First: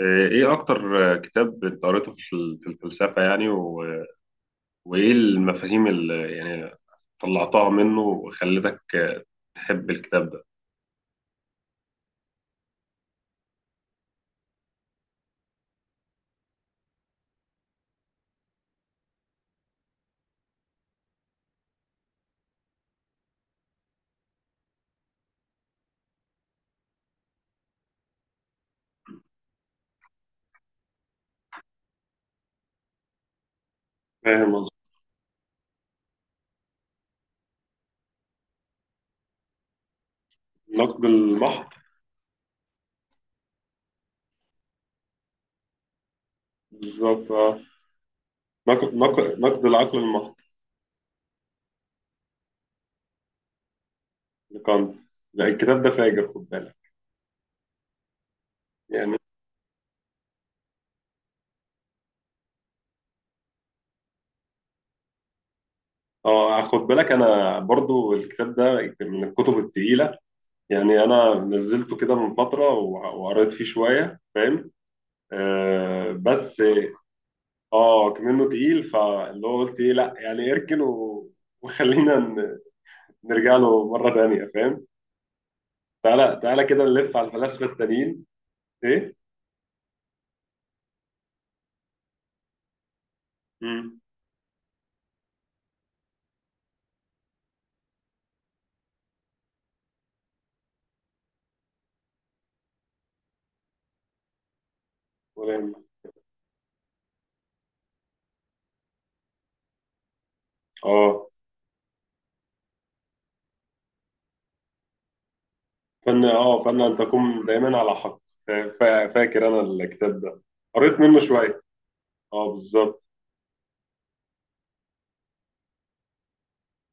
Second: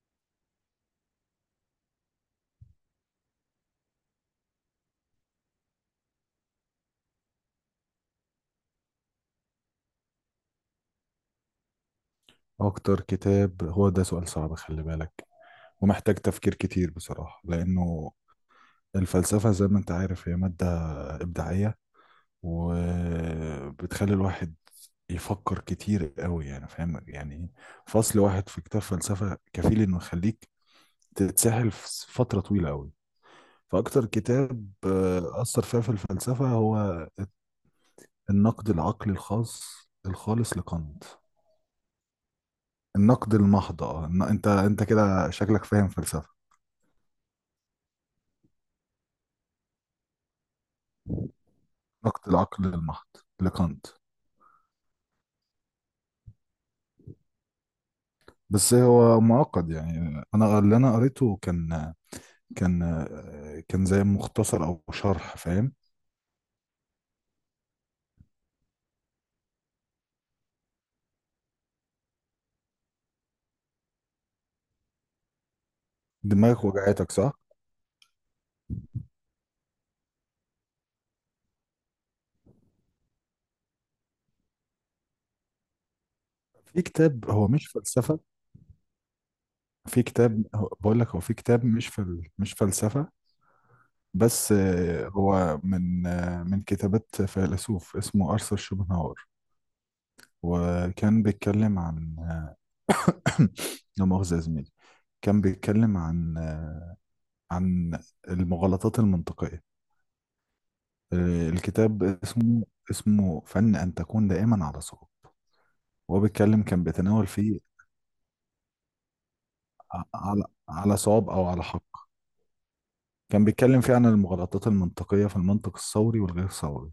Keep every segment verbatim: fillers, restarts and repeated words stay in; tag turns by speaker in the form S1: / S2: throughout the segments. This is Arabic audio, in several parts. S1: ايه اكتر كتاب انت قريته في ال- في الفلسفة يعني و... وايه المفاهيم اللي يعني طلعتها منه وخلتك تحب الكتاب ده؟
S2: أكتر كتاب؟ هو ده سؤال صعب، خلي بالك ومحتاج تفكير كتير بصراحة، لأنه الفلسفة زي ما أنت عارف هي مادة إبداعية وبتخلي الواحد يفكر كتير قوي، يعني فاهم، يعني فصل واحد في كتاب فلسفة كفيل إنه يخليك تتسحل في فترة طويلة قوي. فأكتر
S1: فاهم قصدي.
S2: كتاب آه، أثر فيا في الفلسفة هو النقد العقلي الخاص الخالص
S1: نقد
S2: لكانت.
S1: المحض.
S2: النقد المحض، آه، إن- أنت أنت كده شكلك فاهم فلسفة.
S1: بالظبط، اه. نق- نق- نقد العقل المحض
S2: نقد العقل المحض لكانت.
S1: لكانت. لا، الكتاب ده فاجر، خد بالك.
S2: بس
S1: يعني
S2: هو معقد، يعني انا اللي انا قريته كان كان كان زي مختصر او شرح، فاهم.
S1: اه، خد بالك، انا برضو الكتاب ده من الكتب التقيلة. يعني انا نزلته كده من فترة وع- وقريت فيه شوية، فاهم؟ آه بس.
S2: دماغك وجعتك صح؟
S1: اه كمنه تقيل، فاللي هو قلت ايه، لا يعني اركن و... وخلينا ن... نرجع له مره تانيه، فاهم؟ تعالى تعالى
S2: في
S1: كده نلف على
S2: كتاب هو
S1: الفلاسفه
S2: مش فلسفة،
S1: التانيين. ايه؟
S2: في كتاب هو- بقول لك هو في كتاب مش فل مش فلسفة،
S1: امم
S2: بس آه، هو من آه، من كتابات فيلسوف اسمه أرثر شوبنهاور. وكان بيتكلم عن لا مؤاخذة يا زميلي، كان بيتكلم عن آه، عن المغالطات المنطقية.
S1: اه
S2: آه، الكتاب اسمه اسمه فن أن تكون دائما على صواب. وهو
S1: فن اه
S2: بيتكلم،
S1: فن
S2: كان
S1: ان
S2: بيتناول
S1: تكون
S2: فيه
S1: دايما على حق. فا- فا- فاكر انا
S2: ع-
S1: الكتاب ده،
S2: على على
S1: قريت منه
S2: صواب أو
S1: شويه.
S2: على حق.
S1: اه بالظبط،
S2: كان بيتكلم فيه عن المغالطات المنطقية في المنطق الثوري والغير ثوري،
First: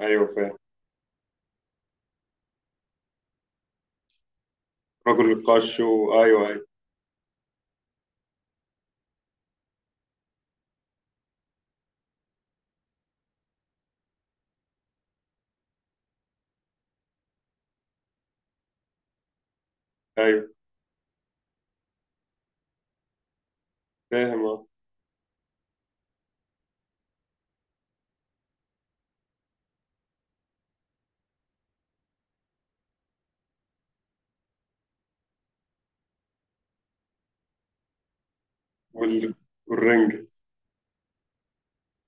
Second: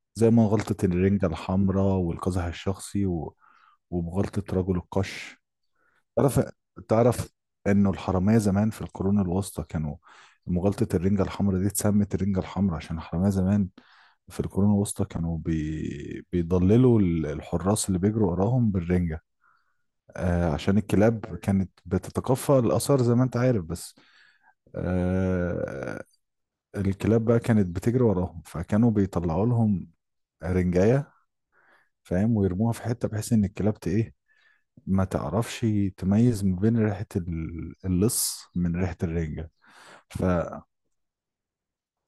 S1: ايوه
S2: زي ما
S1: فاهم.
S2: غلطة الرنجة الحمراء والقزح الشخصي و- ومغالطة رجل
S1: رجل
S2: القش.
S1: القش، و...
S2: تعرف
S1: ايوه ايوه.
S2: تعرف انه الحرامية زمان في القرون الوسطى كانوا... مغالطة الرنجة الحمراء دي اتسمت الرنجة الحمراء عشان الحرامية زمان في القرون الوسطى كانوا بي... بيضللوا ال- الحراس اللي بيجروا وراهم بالرنجة،
S1: ايوه
S2: آه، عشان الكلاب كانت بتتقفى الآثار زي ما انت عارف. بس
S1: فاهم، اه.
S2: آه الكلاب بقى كانت بتجري وراهم، فكانوا بيطلعوا لهم رنجاية، فاهم، ويرموها في حتة بحيث ان الكلاب ت- ايه ما تعرفش تميز ما بين ريحة ال- اللص من ريحة
S1: وال...
S2: الرنجة.
S1: والرنج.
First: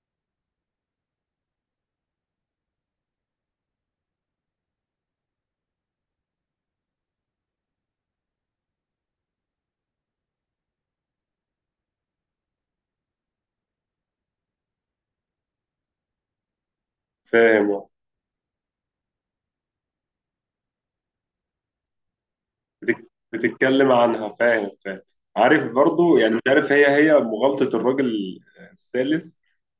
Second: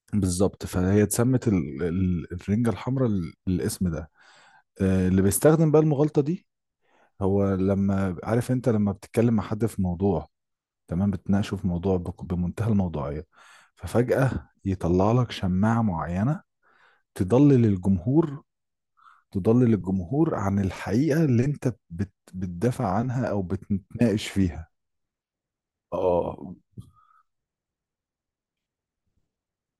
S2: فبالظبط فهي اتسمت ال- ال- الرنجة الحمراء، ال- الاسم ده آه، اللي بيستخدم بقى المغالطة دي، هو لما... عارف، انت لما بتتكلم مع حد في موضوع، تمام، بتناقشه في موضوع بك- بمنتهى الموضوعية، ففجأة يطلع لك شماعة معينة تضلل
S1: فاهم، اه.
S2: الجمهور، تضلل الجمهور عن الحقيقة اللي انت بت- بتدافع
S1: بتك-
S2: عنها او
S1: بتتكلم
S2: بتناقش
S1: عنها،
S2: فيها.
S1: فاهم فاهم. عارف، برضو يعني
S2: اه،
S1: مش عارف، هي هي مغالطة الراجل الثالث؟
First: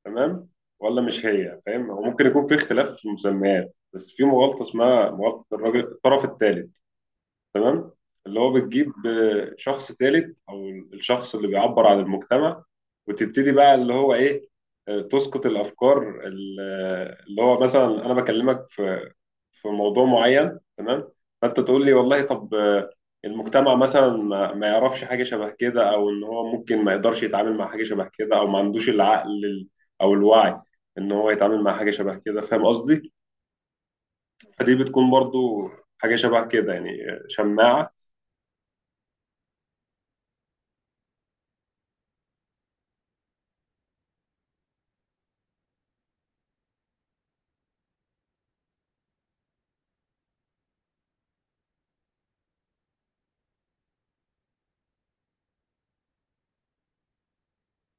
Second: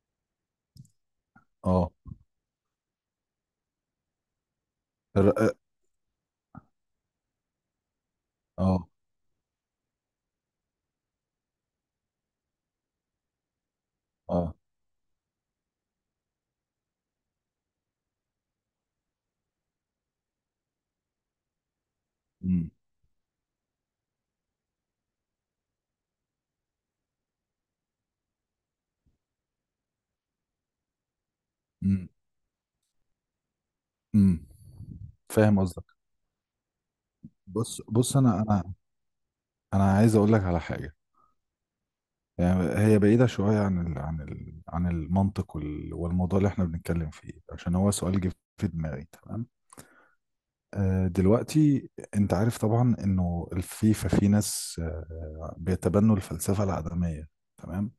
S1: تمام. ولا مش هي؟ فاهم،
S2: اه،
S1: هو ممكن يكون في اختلاف في المسميات، بس في مغالطة اسمها مغالطة الراجل الطرف الثالث، تمام. اللي هو
S2: اه،
S1: بتجيب آه، شخص ثالث او الشخص اللي بيعبر عن المجتمع، وتبتدي بقى اللي هو ايه،
S2: اه،
S1: آه، تسقط الافكار ال- آه، اللي هو مثلا انا بكلمك في في موضوع معين، تمام. فانت تقول لي والله، طب،
S2: امم،
S1: آه، المجتمع مثلا ما ما يعرفش حاجه شبه كده، او ان هو ممكن ما يقدرش يتعامل مع حاجه شبه كده، او ما عندوش العقل ال- او الوعي ان هو يتعامل مع حاجه
S2: امم،
S1: شبه كده. فاهم قصدي؟
S2: امم،
S1: فدي بتكون
S2: فاهم
S1: برضو
S2: قصدك.
S1: حاجه شبه كده، يعني آه،
S2: بص
S1: شماعه.
S2: بص، انا انا انا عايز اقول لك على حاجه. يعني هي بعيده شويه عن ال عن ال عن المنطق وال- والموضوع اللي احنا بنتكلم فيه، عشان هو سؤال جه في دماغي، تمام. آه، دلوقتي انت عارف طبعا انه الفيفا في ناس آه، بيتبنوا الفلسفه العدميه، تمام.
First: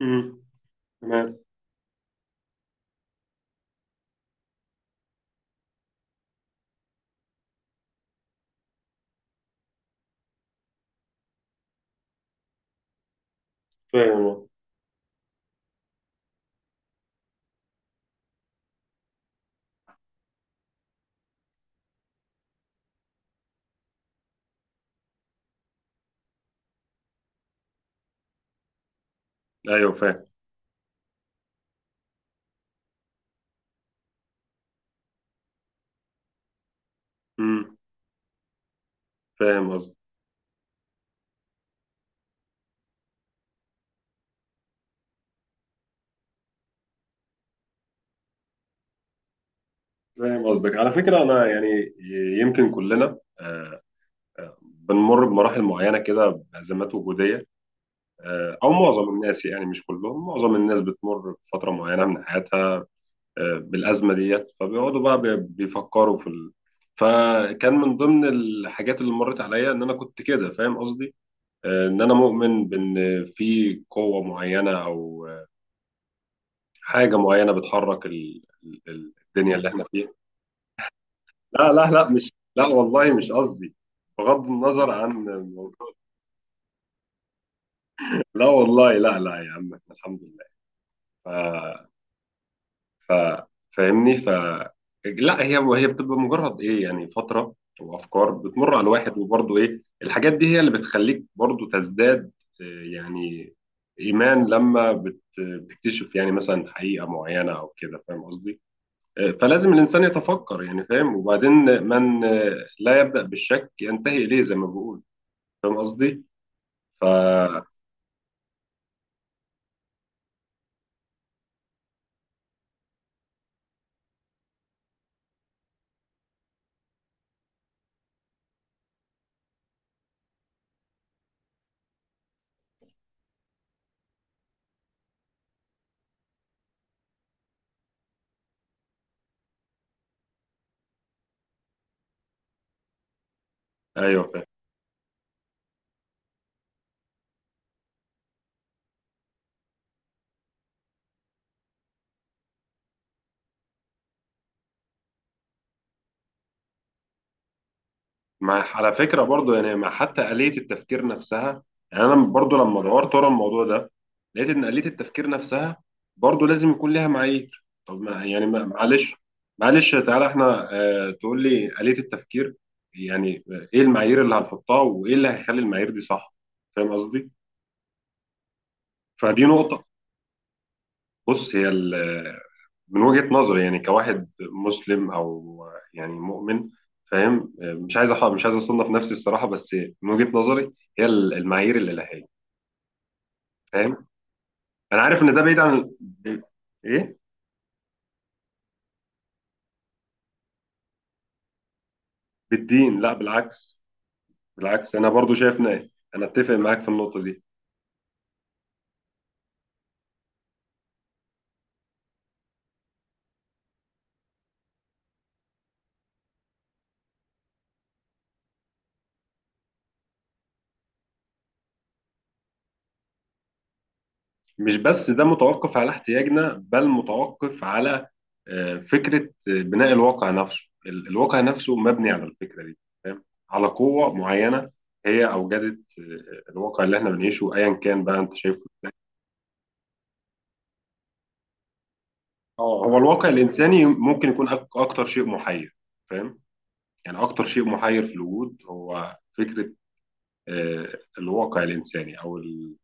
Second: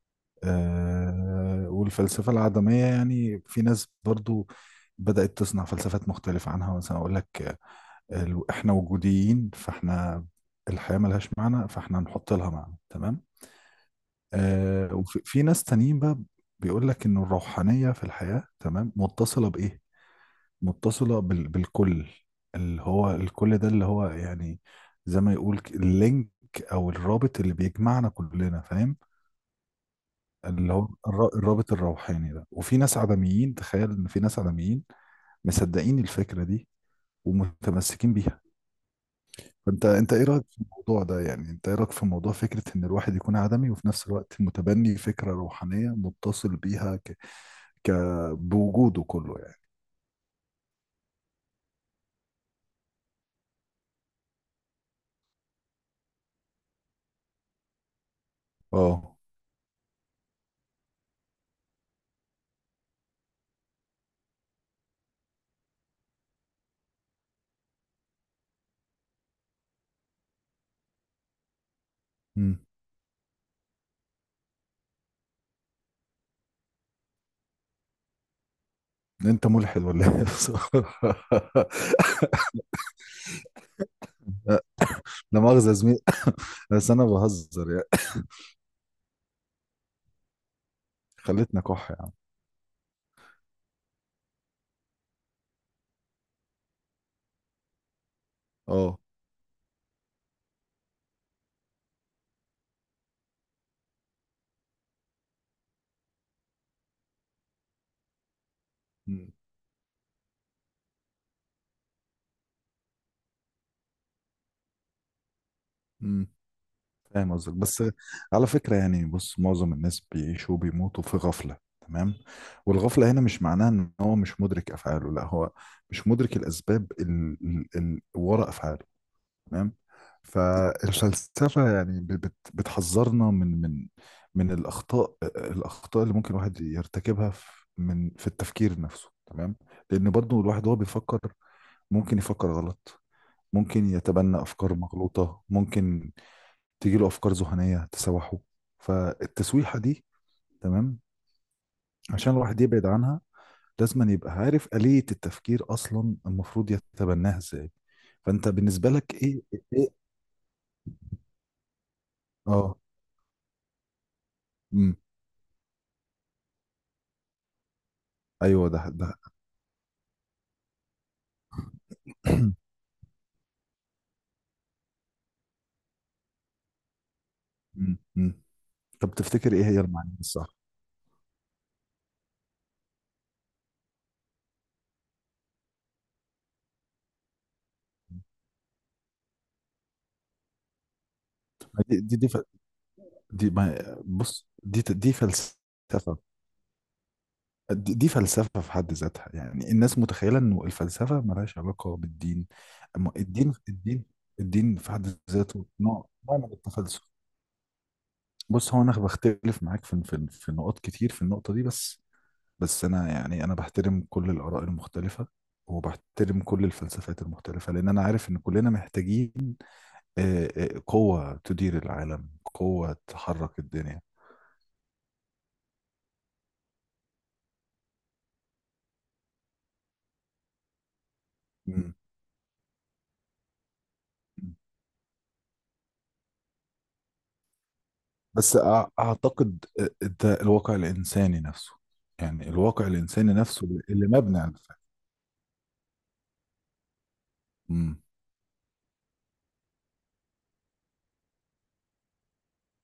S1: مم. تمام.
S2: آه، والفلسفه العدميه يعني في ناس برضو بدأت تصنع فلسفات مختلفة عنها. مثلا أقول لك، ال- احنا وجوديين، فاحنا الحياة ملهاش معنى، فاحنا نحط لها معنى، تمام.
S1: فاهم والله.
S2: آه، وفي في ناس تانيين بقى بيقول لك ان الروحانية في الحياة، تمام، متصلة بإيه؟ متصلة بال بالكل، اللي هو الكل ده اللي هو، يعني زي ما يقول ك- اللينك او الرابط اللي بيجمعنا كلنا، فاهم،
S1: ايوه فاهم.
S2: اللي هو الر- الرابط الروحاني ده. وفي ناس عدميين، تخيل ان في ناس عدميين مصدقين الفكرة دي
S1: امم
S2: ومتمسكين بيها.
S1: فاهم
S2: فانت
S1: قصدك.
S2: انت ايه رايك في الموضوع ده؟ يعني انت ايه رايك في موضوع فكره ان الواحد يكون عدمي وفي نفس الوقت متبني فكره روحانيه متصل بيها ك... ك... بوجوده كله يعني.
S1: فاهم قصدك، على فكره انا يعني يمكن كلنا آه، آه، بنمر بمراحل معينه كده، بازمات وجوديه، آه، او معظم
S2: اه،
S1: الناس، يعني مش كلهم، معظم الناس بتمر بفتره معينه من حياتها، آه، بالازمه ديت، فبيقعدوا بقى بي- بيفكروا في ال... فكان من ضمن الحاجات اللي مرت عليا ان انا كنت كده، فاهم قصدي؟ آه، ان انا
S2: امم،
S1: مؤمن بان في قوه معينه او حاجة معينة بتحرك ال... ال- ال-
S2: انت
S1: الدنيا اللي
S2: ملحد
S1: احنا
S2: ولا
S1: فيها.
S2: ايه بصراحة.
S1: لا لا لا، مش، لا والله مش قصدي. بغض
S2: لا،
S1: النظر عن
S2: لا مؤاخذه يا
S1: الموضوع.
S2: زميلي، بس انا بهزر يعني.
S1: لا والله، لا لا يا عم، احنا الحمد لله. ف...
S2: خليتنا كح يا عم.
S1: ف... فاهمني. ف لا، هي هي بتبقى مجرد ايه، يعني فترة وافكار بتمر على
S2: اه،
S1: الواحد. وبرضه ايه، الحاجات دي هي اللي بتخليك برضه تزداد آه، يعني ايمان، لما بت... بتكتشف يعني مثلا حقيقة معينة او كده، فاهم قصدي؟ فلازم الإنسان يتفكر، يعني فاهم. وبعدين من لا يبدأ بالشك ينتهي إليه، زي ما بقول. فاهم قصدي؟
S2: امم، فاهم قصدك.
S1: فا
S2: بس على فكرة يعني، بص، معظم الناس بيعيشوا وبيموتوا في غفلة، تمام. والغفلة هنا مش معناها ان هو مش مدرك افعاله، لا، هو مش مدرك الاسباب اللي وراء افعاله، تمام. فالفلسفة يعني ب- بت- بتحذرنا من من من الاخطاء، الاخطاء اللي ممكن الواحد يرتكبها في من في التفكير نفسه، تمام. لان برضو الواحد وهو بيفكر ممكن يفكر غلط، ممكن
S1: أيوه
S2: يتبنى
S1: فاهم.
S2: افكار مغلوطة، ممكن تيجي له افكار ذهنيه تسوحه، فالتسويحه دي، تمام، عشان الواحد يبعد عنها لازم أن يبقى عارف آلية التفكير اصلا المفروض يتبناها ازاي. فانت
S1: مع
S2: بالنسبه
S1: على
S2: لك
S1: فكرة
S2: ايه؟
S1: برضو، يعني
S2: ايه؟
S1: مع حتى آلية التفكير نفسها. يعني أنا برضو
S2: اه،
S1: لما دورت ورا الموضوع ده، لقيت إن آلية
S2: امم،
S1: التفكير نفسها برضو لازم يكون ليها معايير. طب ما يعني ما-
S2: ايوه، ده
S1: معلش،
S2: ده
S1: معلش تعالى إحنا، آه تقول لي آلية التفكير يعني إيه المعايير اللي هنحطها، وإيه اللي هيخلي المعايير دي صح؟ فاهم قصدي؟
S2: مم، مم. طب
S1: فدي
S2: تفتكر ايه هي
S1: نقطة.
S2: المعاني الصح؟
S1: بص، هي من وجهة نظري، يعني كواحد مسلم او يعني مؤمن، فاهم، مش عايز أح- مش عايز اصنف نفسي الصراحه، بس من وجهة نظري، هي ال- المعايير
S2: دي دي,
S1: الالهيه.
S2: دي, ف... دي ما...
S1: فاهم،
S2: بص، دي
S1: انا
S2: دي
S1: عارف ان ده بعيد عن
S2: فلسفه،
S1: ال- ايه
S2: دي دي فلسفة في حد ذاتها. يعني الناس متخيلة انه الفلسفة ملهاش علاقة بالدين،
S1: بالدين، لا
S2: اما الدين،
S1: بالعكس.
S2: الدين الدين في
S1: بالعكس انا
S2: حد
S1: برضو شايف
S2: ذاته
S1: إن-
S2: نوع
S1: انا
S2: نوع من
S1: اتفق معاك في
S2: التفلسف.
S1: النقطه دي.
S2: بص، هو انا بختلف معاك في في في نقط كتير في النقطة دي، بس بس انا يعني انا بحترم كل الآراء المختلفة وبحترم كل الفلسفات المختلفة، لأن أنا عارف إن كلنا محتاجين آه، آه، قوة تدير العالم، قوة تحرك الدنيا.
S1: مش بس ده متوقف على احتياجنا، بل متوقف على آه، فكرة آه، بناء الواقع نفسه. ال- الواقع نفسه
S2: مم.
S1: مبني على الفكرة دي. فاهم، على قوة معينة هي أوجدت آه، الواقع اللي احنا بنعيشه، أيا كان بقى أنت
S2: بس
S1: شايفه.
S2: أع- اعتقد ده الواقع الانساني نفسه، يعني
S1: اه،
S2: الواقع
S1: هو الواقع
S2: الانساني نفسه
S1: الإنساني
S2: اللي
S1: ممكن
S2: مبني
S1: يكون
S2: على
S1: أك-
S2: الفهم.
S1: أكتر شيء محير. فاهم، يعني أكتر شيء
S2: امم.
S1: محير في الوجود هو فكرة آه، الواقع الإنساني أو ال-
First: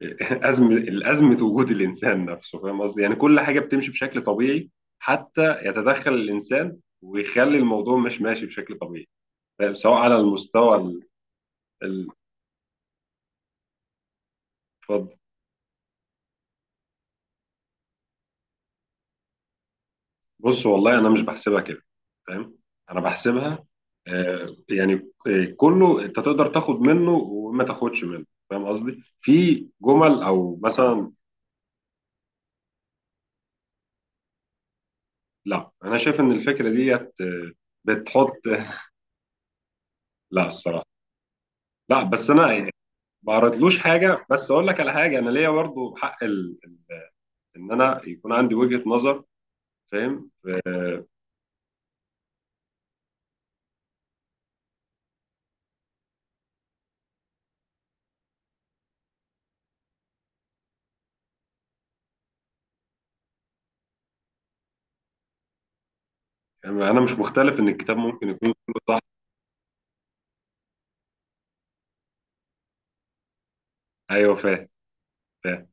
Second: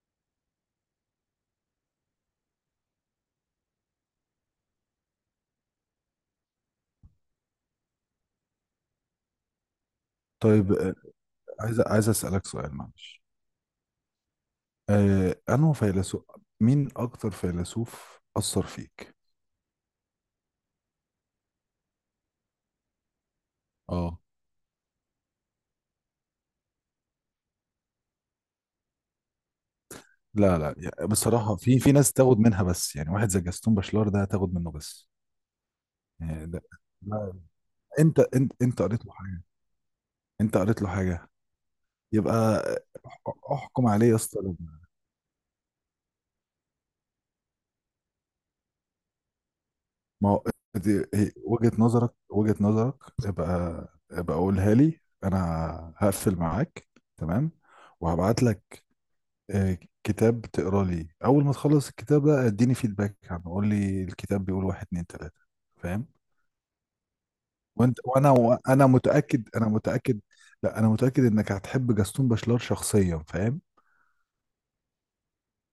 S1: أزمة الأزمة وجود الإنسان نفسه. فاهم قصدي؟ يعني كل حاجة بتمشي بشكل طبيعي حتى يتدخل الإنسان ويخلي الموضوع مش ماشي بشكل طبيعي. فاهم؟ سواء على
S2: طيب
S1: المستوى
S2: آه،
S1: ال-
S2: عايز
S1: ال-
S2: عايز اسالك سؤال معلش،
S1: اتفضل.
S2: آه، انه فيلسوف مين اكتر فيلسوف اثر فيك؟
S1: بص والله، أنا مش بحسبها كده. فاهم؟ أنا بحسبها
S2: اه،
S1: آه، يعني آه، كله أنت تقدر تاخد منه وما تاخدش منه. فاهم قصدي؟ في جمل
S2: لا،
S1: أو
S2: لا، يعني
S1: مثلا،
S2: بصراحه في في ناس تاخد منها، بس يعني واحد زي جاستون باشلار ده تاخد منه بس،
S1: لا أنا شايف إن
S2: يعني ده،
S1: الفكرة ديت
S2: لا،
S1: آه،
S2: انت
S1: بتحط
S2: انت انت قريت له حاجه؟
S1: لا
S2: انت قريت
S1: الصراحة.
S2: له حاجه؟
S1: لا بس
S2: يبقى
S1: أنا
S2: اح-
S1: ما عرضلوش
S2: احكم عليه يا
S1: حاجه،
S2: اسطى.
S1: بس اقول لك على حاجه، انا ليا برضه حق ال... ان انا يكون عندي وجهه نظر،
S2: ما
S1: فاهم،
S2: هو دي
S1: آه،
S2: هي- وجهة نظرك، وجهة نظرك ابقى ابقى قولها لي انا. هقفل معاك، تمام، وهبعت لك آه، كتاب، تقرا لي. اول ما تخلص الكتاب ده اديني فيدباك عنه، قول لي الكتاب بيقول واحد اتنين تلاتة، فاهم.
S1: انا مش مختلف ان الكتاب
S2: وانت
S1: ممكن
S2: وانا
S1: يكون كله
S2: وانا
S1: صح.
S2: متأكد، انا متأكد، لا، انا متأكد انك هتحب جاستون باشلار شخصيا، فاهم.
S1: ايوه فاهم فاهم.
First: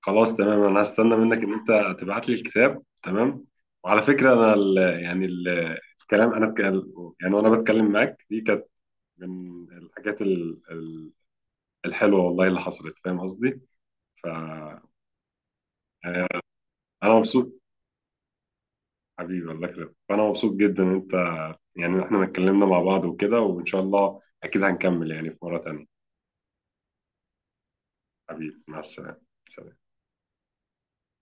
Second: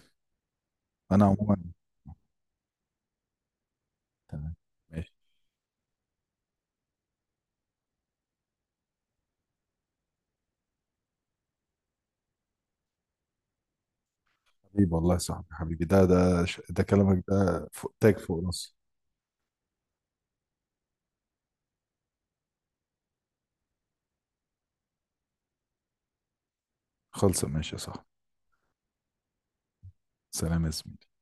S1: خلاص تمام، انا هستنى
S2: انا
S1: منك ان
S2: عموما،
S1: انت تبعت لي الكتاب، تمام. وعلى فكره انا
S2: تمام،
S1: ال...
S2: ماشي.
S1: يعني ال... الكلام انا اتكلم، يعني وانا بتكلم معاك، دي كانت من الحاجات ال... ال- الحلوه والله اللي حصلت، فاهم قصدي؟ فانا
S2: حبيبي والله يا صاحبي، حبيبي، ده ده ش- ده كلامك
S1: مبسوط.
S2: ده فوق تاج فوق راسي.
S1: حبيبي، الله يخليك، فأنا مبسوط جدا إن أنت، يعني إحنا اتكلمنا مع بعض وكده، وإن شاء الله أكيد هنكمل يعني في مرة تانية.
S2: خلص، ماشي يا صاحبي.
S1: حبيبي، مع السلامة. سلام.
S2: سلام يا زميلي.